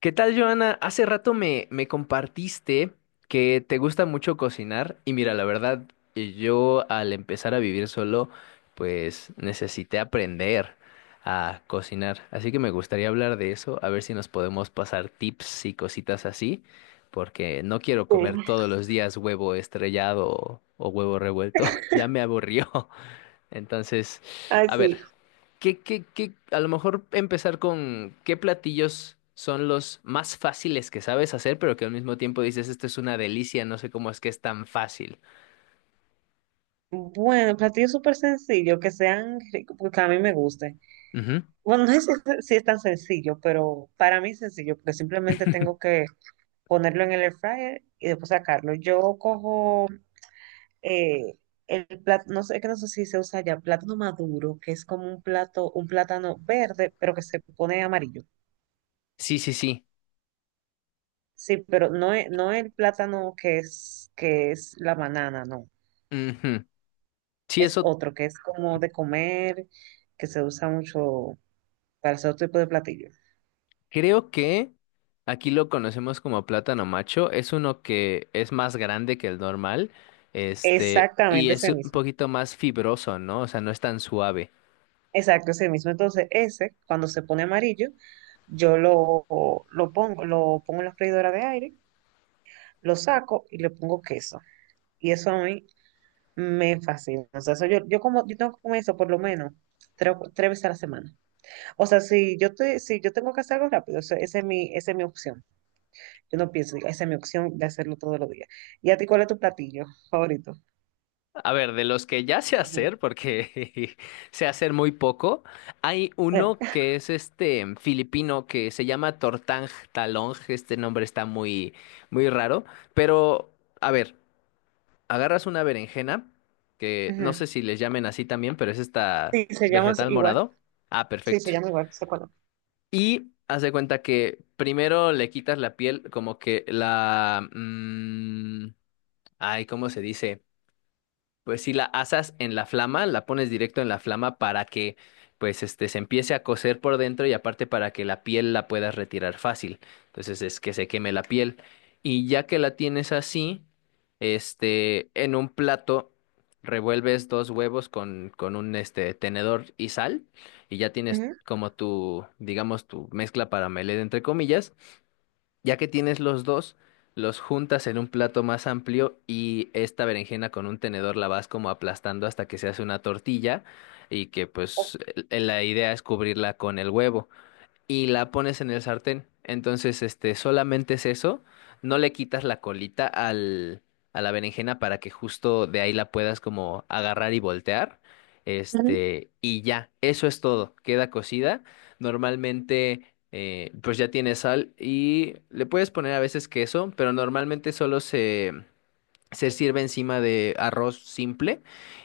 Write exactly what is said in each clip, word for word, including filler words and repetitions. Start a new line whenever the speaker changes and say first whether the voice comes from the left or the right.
left: ¿Qué tal, Joana? Hace rato me, me compartiste que te gusta mucho cocinar y mira, la verdad, eh, yo al empezar a vivir solo, pues necesité aprender a cocinar. Así que me gustaría hablar de eso, a ver si nos podemos pasar tips y cositas así, porque no quiero
right: Sí,
left: comer todos los días huevo estrellado o, o huevo revuelto, ya me aburrió. Entonces,
right: ay,
left: a
right: sí.
left: ver. ¿Qué, qué, qué, A lo mejor empezar con qué platillos son los más fáciles que sabes hacer, pero que al mismo tiempo dices, esto es una delicia, no sé cómo es que es tan fácil.
right: Bueno, platillos súper sencillos, que sean ricos, porque a mí me gusten.
left: Ujú.
right: Bueno, no sé si es, si es tan sencillo, pero para mí es sencillo, porque simplemente tengo que ponerlo en el air fryer y después sacarlo. Yo cojo eh, el plátano, no sé, que no sé si se usa ya, plátano maduro, que es como un plato, un plátano verde, pero que se pone amarillo.
left: Sí, sí, sí.
right: Sí, pero no es, no el plátano que es, que es la banana, no.
left: Ujú. Sí,
right: Es
left: eso
right: otro, que es como de comer, que se usa mucho para ese otro tipo de platillo.
left: creo que aquí lo conocemos como plátano macho. Es uno que es más grande que el normal, este, y
right: Exactamente
left: es
right: ese
left: un
right: mismo.
left: poquito más fibroso, ¿no? O sea, no es tan suave.
right: Exacto, ese mismo. Entonces, ese, cuando se pone amarillo, yo lo, lo pongo, lo pongo en la freidora de aire, lo saco y le pongo queso. Y eso a mí me fascina. O sea, eso yo, yo como, yo tengo que comer eso por lo menos tres, tres veces a la semana. O sea, si yo te, si yo tengo que hacer algo rápido, eso- esa es mi, esa es mi opción. Yo no pienso, digo, esa es mi opción de hacerlo todos los días. ¿Y a ti cuál es tu platillo favorito?
left: A ver, de los que ya sé
right: Ujú.
left: hacer, porque sé hacer muy poco, hay uno
right: Eh,
left: que es este em, filipino que se llama Tortang Talong. Este nombre está muy, muy raro. Pero, a ver, agarras una berenjena, que no
right: ujú.
left: sé si les llamen así también, pero es esta
right: Sí, se llama
left: vegetal
right: igual.
left: morado. Ah,
right: Sí, se
left: perfecto.
right: llama igual, se conoce.
left: Y haz de cuenta que primero le quitas la piel, como que la. mm, ay, ¿cómo se dice? Pues si la asas en la flama, la pones directo en la flama para que pues este se empiece a cocer por dentro y aparte para que la piel la puedas retirar fácil. Entonces es que se queme la piel. Y ya que la tienes así, este, en un plato revuelves dos huevos con, con un este tenedor y sal y ya tienes
right: Ujú.
left: como tu, digamos, tu mezcla para melé entre comillas. Ya que tienes los dos, los juntas en un plato más amplio y esta berenjena con un tenedor la vas como aplastando hasta que se hace una tortilla y que pues el- la idea es cubrirla con el huevo y la pones en el sartén. Entonces, este, solamente es eso. No le quitas la colita al, a la berenjena para que justo de ahí la puedas como agarrar y voltear.
right: Ujú.
left: Este, y ya, eso es todo. Queda cocida. Normalmente, eh, pues ya tiene sal y le puedes poner a veces queso, pero normalmente solo se se sirve encima de arroz simple.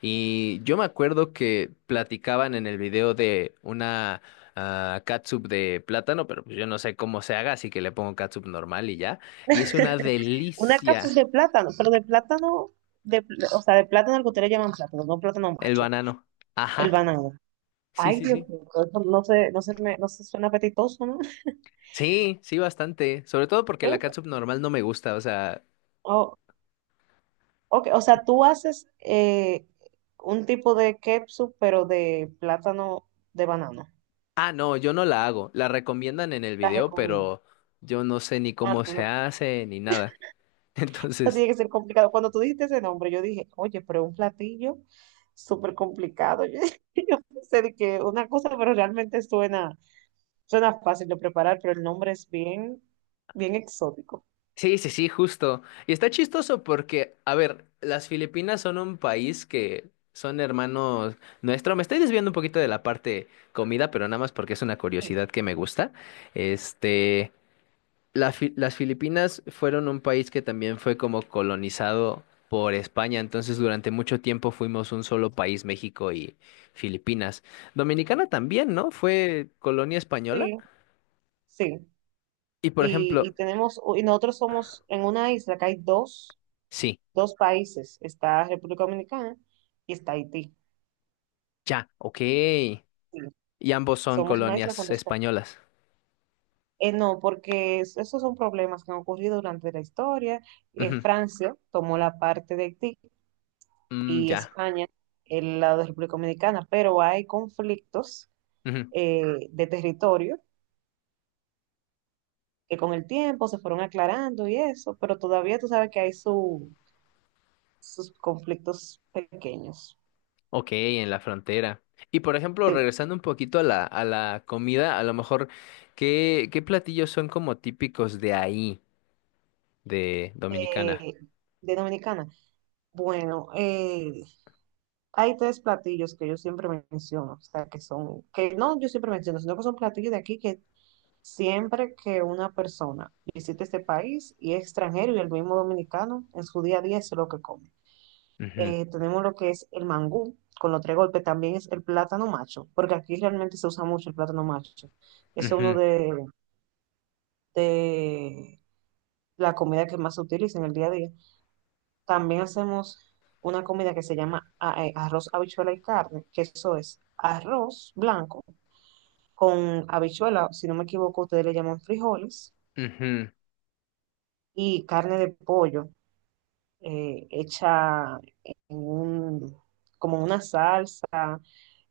left: Y yo me acuerdo que platicaban en el video de una ah, catsup de plátano, pero pues yo no sé cómo se haga, así que le pongo catsup normal y ya. Y es una
right: Una
left: delicia
right: capuz de plátano, pero de plátano, de, pl- o sea, de plátano al que ustedes le llaman plátano, no plátano
left: el
right: macho,
left: banano.
right: el
left: Ajá.
right: banano.
left: Sí,
right: Ay,
left: sí,
right: Dios
left: sí.
right: mío, eso no se, no se me, no se suena apetitoso, ¿no?
left: Sí, sí, bastante. Sobre todo porque la
right: ¿Eh?
left: catsup normal no me gusta, o sea.
right: Oh, ok, o sea, tú haces eh, un tipo de ketchup, pero de plátano, de banano.
left: Ah, no, yo no la hago. La recomiendan en el
right: La
left: video,
right: recomiendo.
left: pero yo no sé ni
right: Ah,
left: cómo
right: tú
left: se
right: no-
left: hace ni nada.
right: Eso
left: Entonces.
right: tiene que ser complicado. Cuando tú dijiste ese nombre, yo dije, oye, pero un platillo súper complicado. Sé de que una cosa, pero realmente suena, suena fácil de preparar, pero el nombre es bien, bien exótico.
left: Sí, sí, sí, justo. Y está chistoso porque, a ver, las Filipinas son un país que son hermanos nuestro. Me estoy desviando un poquito de la parte comida, pero nada más porque es una
right: Sí,
left: curiosidad que me gusta. Este, la Fi- las Filipinas fueron un país que también fue como colonizado por España, entonces durante mucho tiempo fuimos un solo país, México y Filipinas. Dominicana también, ¿no? Fue colonia española.
right: sí. Sí.
left: Y por
right: Y, y
left: ejemplo,
right: tenemos, y nosotros somos en una isla que hay dos,
left: sí,
right: dos países, está República Dominicana y está Haití.
left: ya, ok.
right: Sí,
left: Y ambos son
right: somos una isla con
left: colonias
right: dos países.
left: españolas.
right: Eh, no, porque es- esos son problemas que han ocurrido durante la historia. Eh,
left: Ujú.
right: Francia tomó la parte de Haití
left: Mm,
right: y
left: ya.
right: España el lado de República Dominicana, pero hay conflictos,
left: Ujú.
right: eh, de territorio, que con el tiempo se fueron aclarando y eso, pero todavía tú sabes que hay su- sus conflictos pequeños.
left: Ok, en la frontera. Y por ejemplo,
right: Sí,
left: regresando un poquito a la, a la comida, a lo mejor, ¿qué, qué platillos son como típicos de ahí, de Dominicana?
right: eh, de Dominicana. Bueno, eh, hay tres platillos que yo siempre menciono, o sea, que son, que no yo siempre menciono, sino que son platillos de aquí que siempre que una persona visita este país y es extranjero y el mismo dominicano en su día a día es lo que come.
left: Ujú,
right: Eh, tenemos lo que es el mangú, con los tres golpes también es el plátano macho, porque aquí realmente se usa mucho el plátano macho. Es uno
left: ujú,
right: de, de la comida que más se utiliza en el día a día. También hacemos una comida que se llama a- eh, arroz, habichuela y carne, que eso es arroz blanco con habichuela, si no me equivoco, ustedes le llaman frijoles,
left: ujú.
right: y carne de pollo, eh, hecha en un, como en una salsa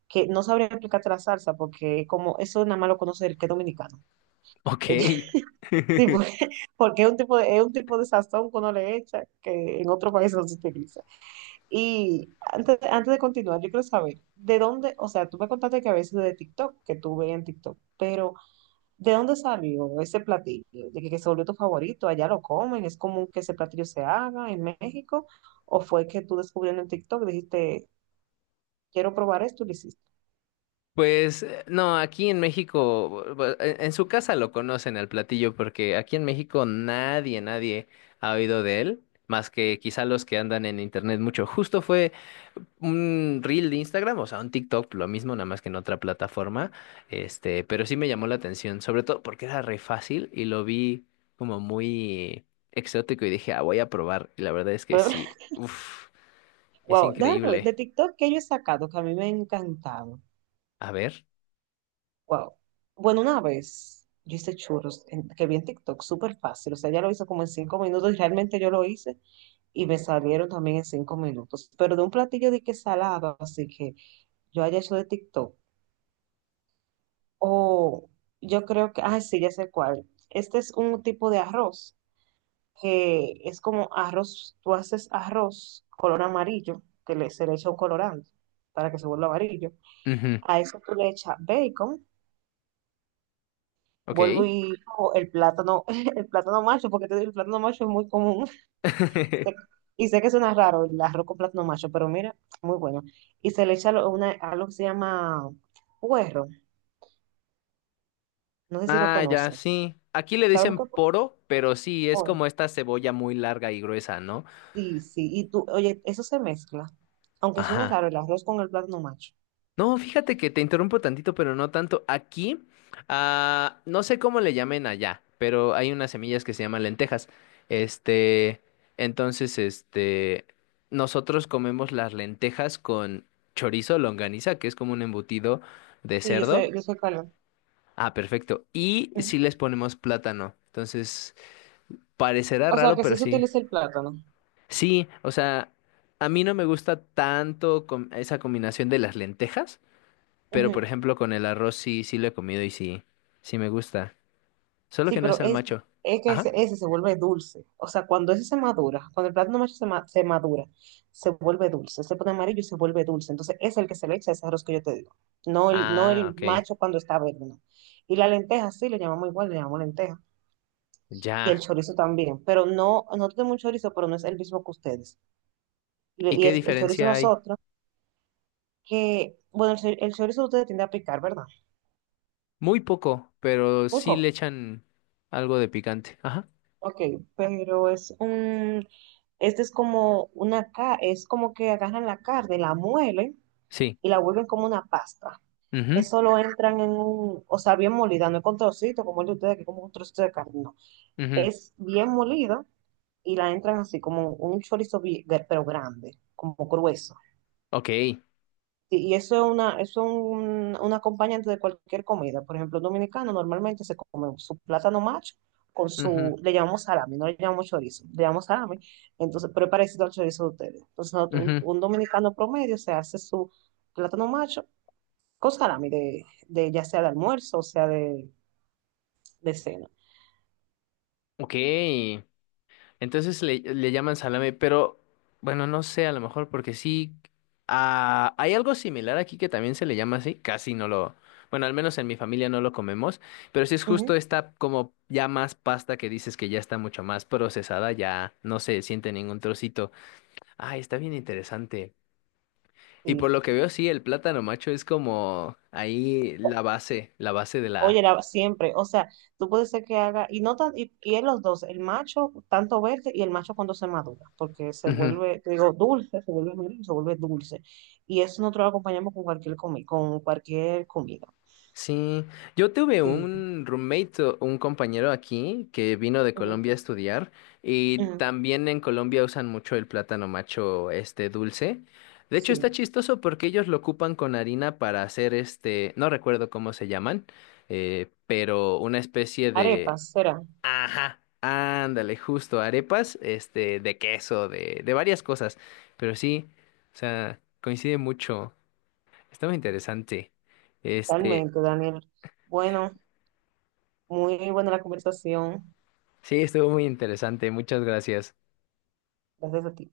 right: que no sabría explicarte la salsa porque como eso nada más lo conoce el que es dominicano.
left: Ok.
right: Sí, porque, porque es un tipo de, es un tipo de sazón que uno le echa que en otros países no se utiliza. Y antes, antes de continuar, yo quiero saber, ¿de dónde, o sea, tú me contaste que a veces de TikTok, que tú ves en TikTok, pero ¿de dónde salió ese platillo? ¿De que, que se volvió tu favorito? ¿Allá lo comen? ¿Es común que ese platillo se haga en México? ¿O fue que tú descubriendo en TikTok dijiste, quiero probar esto y lo hiciste?
left: Pues eh, no, aquí en México, bu- bu- en en su casa lo conocen al platillo porque aquí en México nadie, nadie ha oído de él, más que quizá los que andan en internet mucho. Justo fue un reel de Instagram, o sea, un TikTok, lo mismo, nada más que en otra plataforma, este, pero sí me llamó la atención, sobre todo porque era re fácil y lo vi como muy exótico y dije, ah, voy a probar. Y la verdad es que sí, uff, es
right: Wow, déjame ver,
left: increíble.
right: de TikTok que yo he sacado, que a mí me ha encantado.
left: A ver.
right: Wow. Bueno, una vez yo hice churros en- que vi en TikTok, súper fácil. O sea, ella lo hizo como en cinco minutos y realmente yo lo hice y me salieron también en cinco minutos. Pero de un platillo de que salado, así que yo haya hecho de TikTok. O yo creo que, ah, sí, ya sé cuál. Este es un tipo de arroz que es como arroz, tú haces arroz color amarillo, que le, se le echa un colorante para que se vuelva amarillo.
left: Ujú,
right: A eso tú le echas bacon. Vuelvo
left: ok.
right: y cojo el plátano, el plátano macho, porque te digo, el plátano macho es muy común. Sé. Y sé que suena raro el arroz con plátano macho, pero mira, muy bueno. Y se le echa lo- una, algo que se llama puerro. No sé si lo
left: Ah, ya,
right: conoces.
left: sí. Aquí le
right: ¿Sabes lo
left: dicen
right: que es
left: poro, pero sí, es
right: puerro?
left: como esta cebolla muy larga y gruesa, ¿no?
right: Sí, sí. Y tú, oye, eso se mezcla. Aunque suene
left: Ajá.
right: raro el arroz con el plátano macho.
left: No, fíjate que te interrumpo tantito, pero no tanto. Aquí, ah, no sé cómo le llamen allá, pero hay unas semillas que se llaman lentejas. Este, entonces, este, nosotros comemos las lentejas con chorizo, longaniza, que es como un embutido de
right: Sí, yo
left: cerdo.
right: sé, yo sé cuál es.
left: Ah, perfecto. Y
right: Ujú.
left: sí les ponemos plátano. Entonces, parecerá
right: O sea,
left: raro,
right: que
left: pero
right: sí se
left: sí.
right: utiliza el plátano.
left: Sí, o sea, a mí no me gusta tanto com- esa combinación de las lentejas, pero por
right: Ujú.
left: ejemplo con el arroz sí, sí lo he comido y sí, sí me gusta. Solo
right: Sí,
left: que no
right: pero
left: es el
right: es,
left: macho.
right: es que
left: Ajá.
right: ese, ese se vuelve dulce. O sea, cuando ese se madura, cuando el plátano macho se, ma- se madura, se vuelve dulce, se pone amarillo y se vuelve dulce. Entonces, es el que se le echa ese arroz que yo te digo. No el, no
left: Ah,
right: el
left: ok.
right: macho cuando está verde, no. Y la lenteja, sí, le llamamos igual, le llamamos lenteja. Y el
left: Ya.
right: chorizo también, pero no, no tenemos un chorizo, pero no es el mismo que ustedes. Y,
left: ¿Y
right: y
left: qué
right: es el chorizo
left: diferencia hay?
right: nosotros, que, bueno, el, chor- el chorizo ustedes tienden a picar, ¿verdad?
left: Muy poco, pero
right: Muy
left: sí le
right: poco.
left: echan algo de picante. Ajá.
right: Ok, pero es un, este es como una ca- es como que agarran la carne, la muelen
left: Sí.
right: y la vuelven como una pasta.
left: Mhm.
right: Eso lo entran en un, o sea, bien molida, no es con trocito como el de ustedes, que es como un trocito de carne, no.
left: Mhm.
right: Es bien molida y la entran así como un chorizo, bi- pero grande, como grueso.
left: Ok.
right: Sí, y eso es una, eso es un, un acompañante de cualquier comida. Por ejemplo, un dominicano normalmente se come su plátano macho con
left: Mhm.
right: su, le llamamos salami, no le llamamos chorizo, le llamamos salami. Entonces, pero es parecido al chorizo de ustedes. Entonces, no, un,
left: Mhm.
right: un dominicano promedio se hace su plátano macho con salami, de, de, ya sea de almuerzo o sea de, de cena.
left: Ok. Entonces le, le llaman salame, pero bueno, no sé, a lo mejor porque sí. Ah, hay algo similar aquí que también se le llama así, casi no lo, bueno, al menos en mi familia no lo comemos, pero sí es justo
right: Ujú.
left: esta como ya más pasta que dices que ya está mucho más procesada, ya no se siente ningún trocito. Ah, está bien interesante. Y por lo que veo, sí, el plátano macho es como ahí la base, la base de la...
right: Oye, la- siempre, o sea, tú puedes ser que haga, y no tan, y, y en los dos, el macho tanto verde y el macho cuando se madura, porque se
left: Ujú.
right: vuelve, te digo, dulce, se vuelve amarillo, se vuelve dulce. Y eso nosotros lo acompañamos con cualquier comi, con cualquier comida.
left: Sí, yo tuve
right: Sí.
left: un roommate, o un compañero aquí que vino de
right: Ujú,
left: Colombia a estudiar y
right: ujú,
left: también en Colombia usan mucho el plátano macho este dulce. De hecho
right: sí.
left: está chistoso porque ellos lo ocupan con harina para hacer este, no recuerdo cómo se llaman, eh, pero una especie de,
right: Arepas, será,
left: ajá, ándale, justo arepas, este, de queso, de, de varias cosas, pero sí, o sea, coincide mucho, está muy interesante. Este,
right: realmente, Daniel. Bueno, muy buena la conversación.
left: sí, estuvo muy interesante. Muchas gracias.
right: Gracias a ti.